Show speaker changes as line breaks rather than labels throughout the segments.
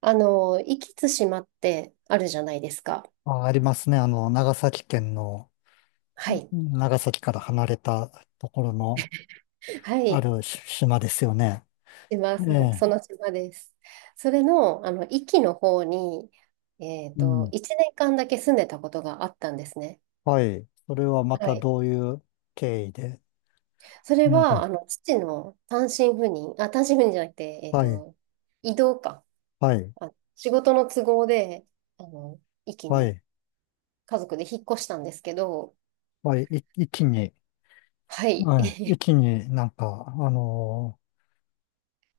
壱岐対馬ってあるじゃないですか。
あ、ありますね。長崎県の、
はい。
長崎から離れたところの
は
あ
い。
るし島ですよね。
島、
え
その、そ
え。
の島です。それの、壱岐の方に、
うん。
1年間だけ住んでたことがあったんですね。
はい。それはま
は
た
い。
どういう経緯で、
それ
なん
は、
か、
父の単身赴任、あ、単身赴任じゃなくて、
はい、
移動か。
はい、
あ、仕事の都合で、あの、壱岐
は
に
い、
家族で引っ越したんですけど、
はい、一気に、
はい。
はい、一気になんか、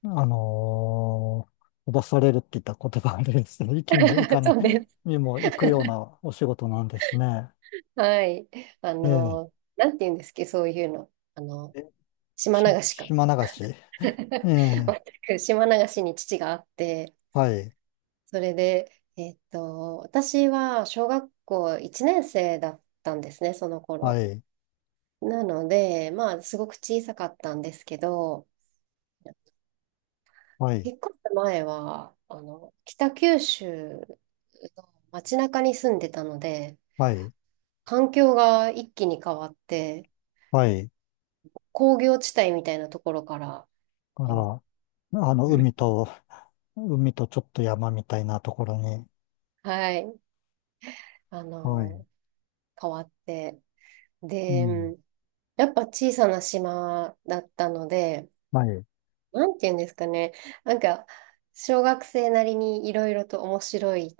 あのー飛ばされるって言ったら言葉あれですけど、一気に行か ない
そうです。
にも行くようなお仕事なんですね。
はい。
ええ。
なんて言うんですっけ、そういうの。
え
島流しか。
島流し。え
全
え。
く島流しに父があって、
はい、
それで、私は小学校1年生だったんですね、その
は
頃。
い、
なので、まあ、すごく小さかったんですけど、
はい、
引っ越す前は、北九州の街中に住んでたので、
はい、
環境が一気に変わって、
はい。
工業地帯みたいなところから、
か
あの
ら、あの、
うん、
海と、海とちょっと山みたいなところに。
はい。あ
はい、
の、変わって。
う
で、
ん、
やっぱ小さな島だったので、
はい。
なんて言うんですかね。なんか、小学生なりにいろいろと面白い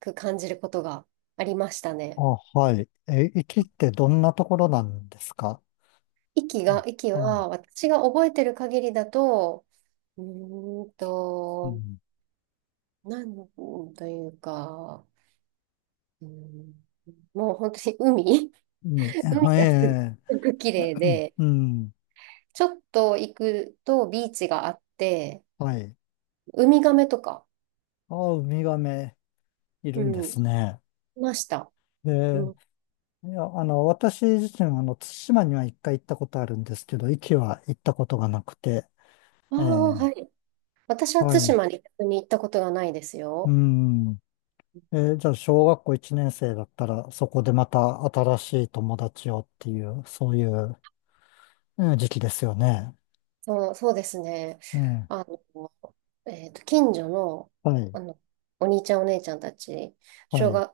く感じることがありました
あ、
ね。
はい。え、行きってどんなところなんですか？
息が、
あ、
息
あ、
は、私が覚えてる限りだと、うーん
う
と、
ん。
なんというか、うーんもう本当に海、
海、
海
は
がす
え
ごく綺麗で、
うん、
ちょっと行くとビーチがあって、
はい。
ウミガメとか、
あ、ウミガメい
う
るんで
ん、
すね。
いました。う
で、
ん、
いや、私自身は、対馬には一回行ったことあるんですけど、壱岐は行ったことがなくて、
ああ、
え
は
え
い。私は
は
対
い。
馬に逆に行ったことがないです
う
よ。
ん。じゃあ、小学校1年生だったら、そこでまた新しい友達をっていう、そういう、時期ですよね。
そう、そうですね。
ええ
あの、近所の、
はい、
あの、お兄ちゃんお姉ちゃんたち、
は
小
い、
学、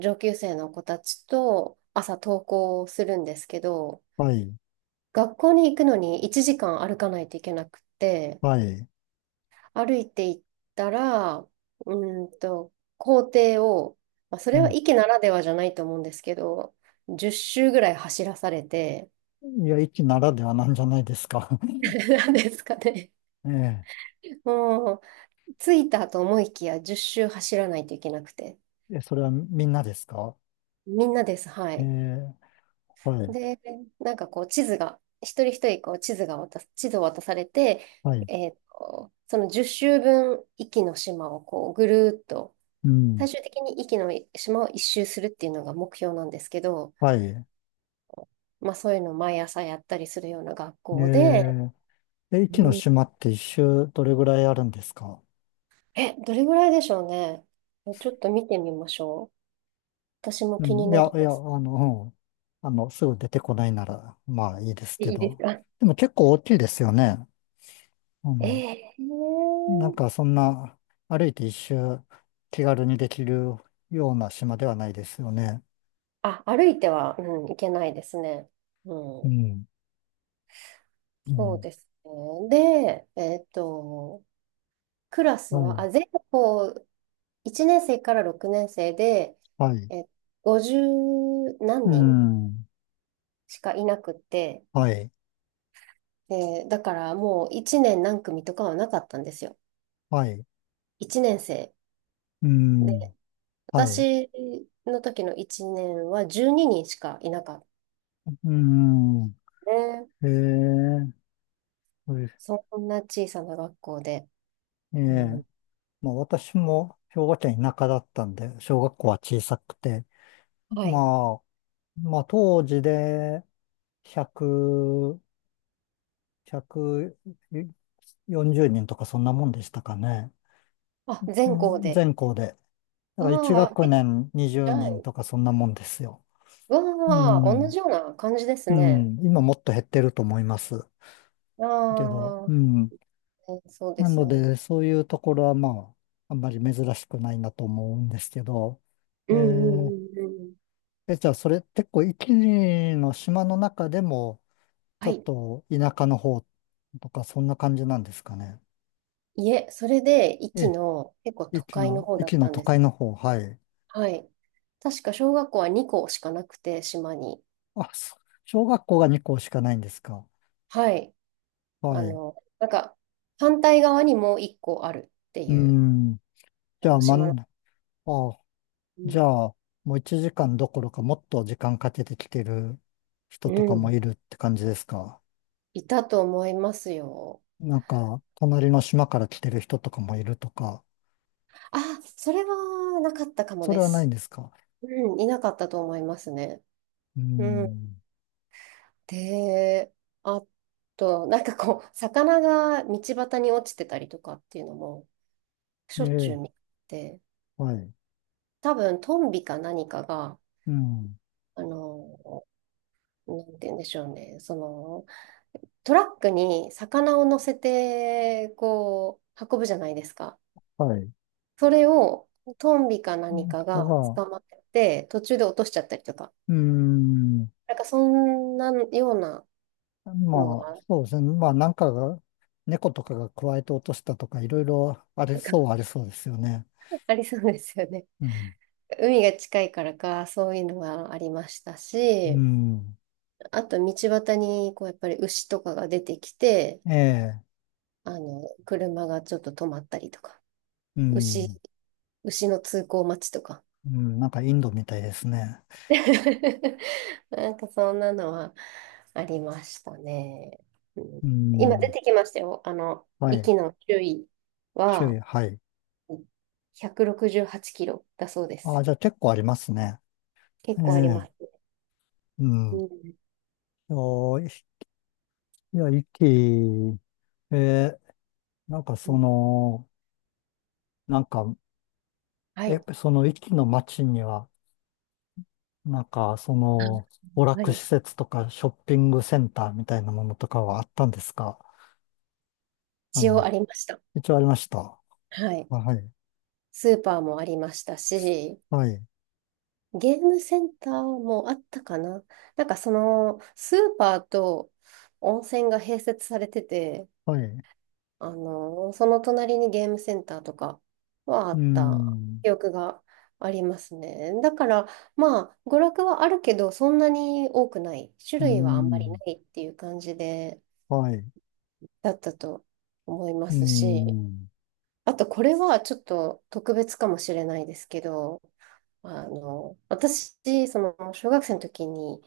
上級生の子たちと朝登校するんですけど、
はい、
学校に行くのに1時間歩かないといけなくって、
はい。
歩いていったら、校庭を、まあ、そ
う
れは
ん
駅ならではじゃないと思うんですけど、10周ぐらい走らされて、
いや、一ならではなんじゃないですか。
なんですかね。
え
もう、着いたと思いきや10周走らないといけなくて。
ええ、それはみんなですか？
みんなです、は
え
い。
えはい、
で、なんかこう、地図が、一人一人こう、地図を渡されて、
はい、
その10周分、壱岐の島をこう、ぐるーっと、
うん、
最終的に壱岐の島を一周するっていうのが目標なんですけど、
はい。
まあそういうのを毎朝やったりするような学
え
校で、
ええ、一の
うん。
島って一周どれぐらいあるんですか？
どれぐらいでしょうね。ちょっと見てみましょう。私も
う
気に
ん、い
な
や、
り
い
ま
や、
す。
うん、すぐ出てこないなら、まあいいですけ
いいです
ど。
か？
でも結構大きいですよね。あの、
ええ。
なんかそんな、歩いて一周気軽にできるような島ではないですよね。
歩いては、うん、いけないですね。
う
うん、
ん。
そう
ね
ですね。で、クラス
は
は、
い。
全校1年生から6年生で、
はい。
え、50
う
何人
ん。
しかいなくって、
はい。
で、だからもう1年何組とかはなかったんですよ。
はい。
1年生。
うん。
で、
はい。
私の時の1年は12人しかいなかっ
うん。
たね。
へえ。そうです
そんな小さな学校で。
え
うん、
え。まあ私も兵庫県田舎だったんで、小学校は小さくて、
はい。
まあ、まあ、当時で100、140人とかそんなもんでしたかね。う
全校
ん
で。
全校で。だか
あ
ら1
あ、
学年20
じゃあ、
人とかそんなもんですよ。う
わあ、同じ
ん。
ような感じです
う
ね。
ん。今もっと減ってると思います。けど、
ああ、
うん。
そうで
な
す
の
よね。
で、そういうところはまあ、あんまり珍しくないなと思うんですけど、え
うん、う
ー
ん、うん、うん。
え、じゃあそれ結構一時の島の中でも、ち
は
ょっ
い。
と田舎の方とか、そんな感じなんですかね。
いえ、それで、壱
え
岐
え、
の結構都
駅
会の
の、
方だっ
駅の
たん
都
です。
会の方、はい。
はい。確か小学校は2校しかなくて、島に。
あ、小学校が2校しかないんですか？
はい。
はい。
なんか、反対側にもう一個あるって
う
いう、
ん。じ
あ
ゃあ、
の
ま
島
ん、
の、
あ、
う
じ
ん、
ゃあ、もう1時間どころかもっと時間かけてきてる人
う
とかも
ん、
いるって感じですか？
いたと思いますよ。
なんか、隣の島から来てる人とかもいるとか、
あ、それはなかったかも
それ
で
はないん
す。
ですか？
うん、いなかったと思いますね。
う
うん。
ん。
で、あと、なんかこう、魚が道端に落ちてたりとかっていうのも、し
え
ょっちゅう
え、
見て、
はい。
多分、トンビか何かが、
うん。
あの、なんて言うんでしょうね、トラックに魚を乗せて、こう、運ぶじゃないですか。
はい。だ
それをトンビか何か
か
が
ら、
捕まってて、途中で落としちゃったりとか。
うん。
なんかそんなようなの
まあ、
が、
そうですね。まあ、なんかが、猫とかが加えて落としたとか、いろいろあり
なんか
そうはありそうですよね。
ありそうですよね。
うん。
海が近いからか、そういうのがありました
う
し、
ん。
あと道端に、こう、やっぱり牛とかが出てきて、
ええ。
車がちょっと止まったりとか、
う
牛、
ん。
牛の通行待ちとか。
うん。なんかインドみたいですね。
なんかそんなのはありましたね。うん、
う
今出
ん。
てきましたよ。
はい。
息の周囲
種
は
類、はい。
168キロだそうで
ああ、
す。
じゃあ結構ありますね。え
結構ありま
え。
すね。
う
う
ん。
ん、
おいや、息、ええ、なんか
う
そ
ん、
の、なんか、
はい。
その息の街には、なんか、その、娯
は
楽
い。
施設とかショッピングセンターみたいなものとかはあったんですか？あ
一応あ
の、
りました。
一応ありました。
はい。
あはい、
スーパーもありましたし、
はい、
ゲームセンターもあったかな。なんかその、スーパーと温泉が併設されてて、
はい。う
その隣にゲームセンターとかはあ
ー
った
ん、
記憶がありますね。だから、まあ、娯楽はあるけど、そんなに多くない。種
うー
類はあんまりな
ん、
いっていう感じで、
はい、う
だったと思いま
ー
すし、
ん、
あと、これはちょっと特別かもしれないですけど、私、小学生の時に、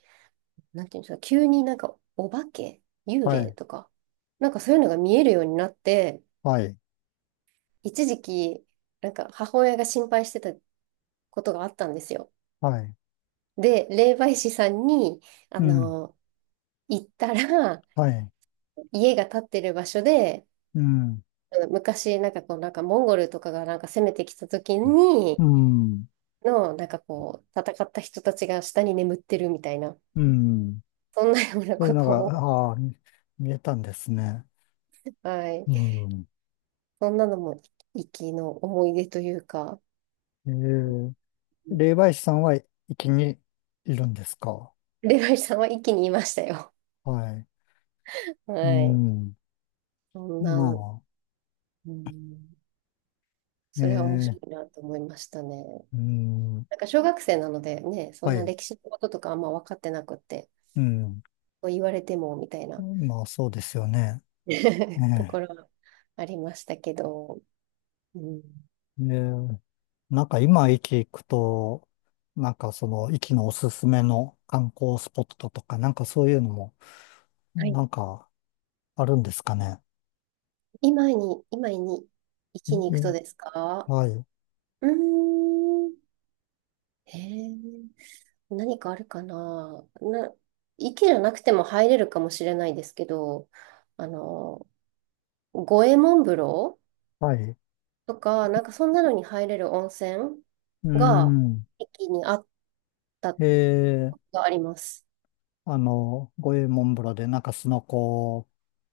なんていうんですか、急になんか、お化け、幽
は
霊
い、
とか、なんかそういうのが見えるようになって、
はい、
一時期、なんか母親が心配してたことがあったんですよ。
はい、
で、霊媒師さんに、あ
うん、
の、行ったら、
はい、
家が建ってる場所で、
うん、
昔、なんかこう、なんかモンゴルとかがなんか攻めてきた時
う
に、
ん、
なんかこう、戦った人たちが下に眠ってるみたいな、
うん。
そんなような
そうい
こ
うの
と
が、
を、
ああ、見えたんですね。
は
う
い。
ん。
そんなのも、息の思い出というか、
えー、霊媒師さんは、きにいるんですか？
霊媒師さんは息にいましたよ。
はい。
は
う
い。
ん。
そん
ま
な、うん、
あ、え
それは面白い
え、
なと思いましたね。
うん、
なんか小学生なのでね、そん
は
な
い、
歴史のこととかあんま分かってなくって、
うん。
こう言われてもみたいな
まあ、そうですよね。え
とこ
え、
ろはありましたけど、うん、
でなんか今、駅行くと、なんかその、駅のおすすめの観光スポットとか、なんかそういうのも、
はい。
なんかあるんですかね。
今に生
い
き
い
に行くとですか？
はい、
うーん。へえ、何かあるかな。池じゃなくても入れるかもしれないですけど、あの、五右衛門風呂
はい。
とか、なんかそんなのに入れる温泉
う
が
ん、
駅にあった
ええ、
があります。
五右衛門風呂でなんかスノコを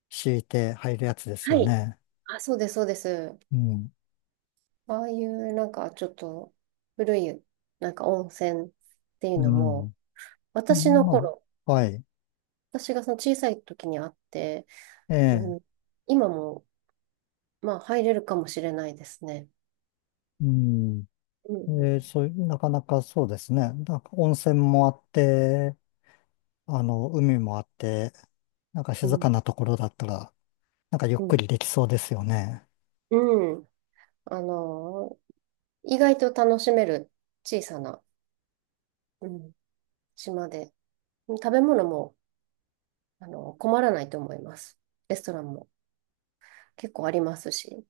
敷いて入るやつです
は
よ
い。
ね。
あ、そうです、そうです。
うん、
ああいうなんかちょっと古いなんか温泉っていう
う
の
ん。
も、私の
ま
頃、
あ、はい。
私がその小さい時にあって、
え
うん、
え
今もまあ入れるかもしれないですね。
うん。
うん、
そういう、なかなかそうですね。なんか温泉もあって、海もあって、なんか
う
静
ん、
かなところだったら、なんかゆっ
う
く
ん、
りできそうですよね。
うん、あのー意外と楽しめる小さな、うん、島で、食べ物も困らないと思います。レストランも結構ありますし。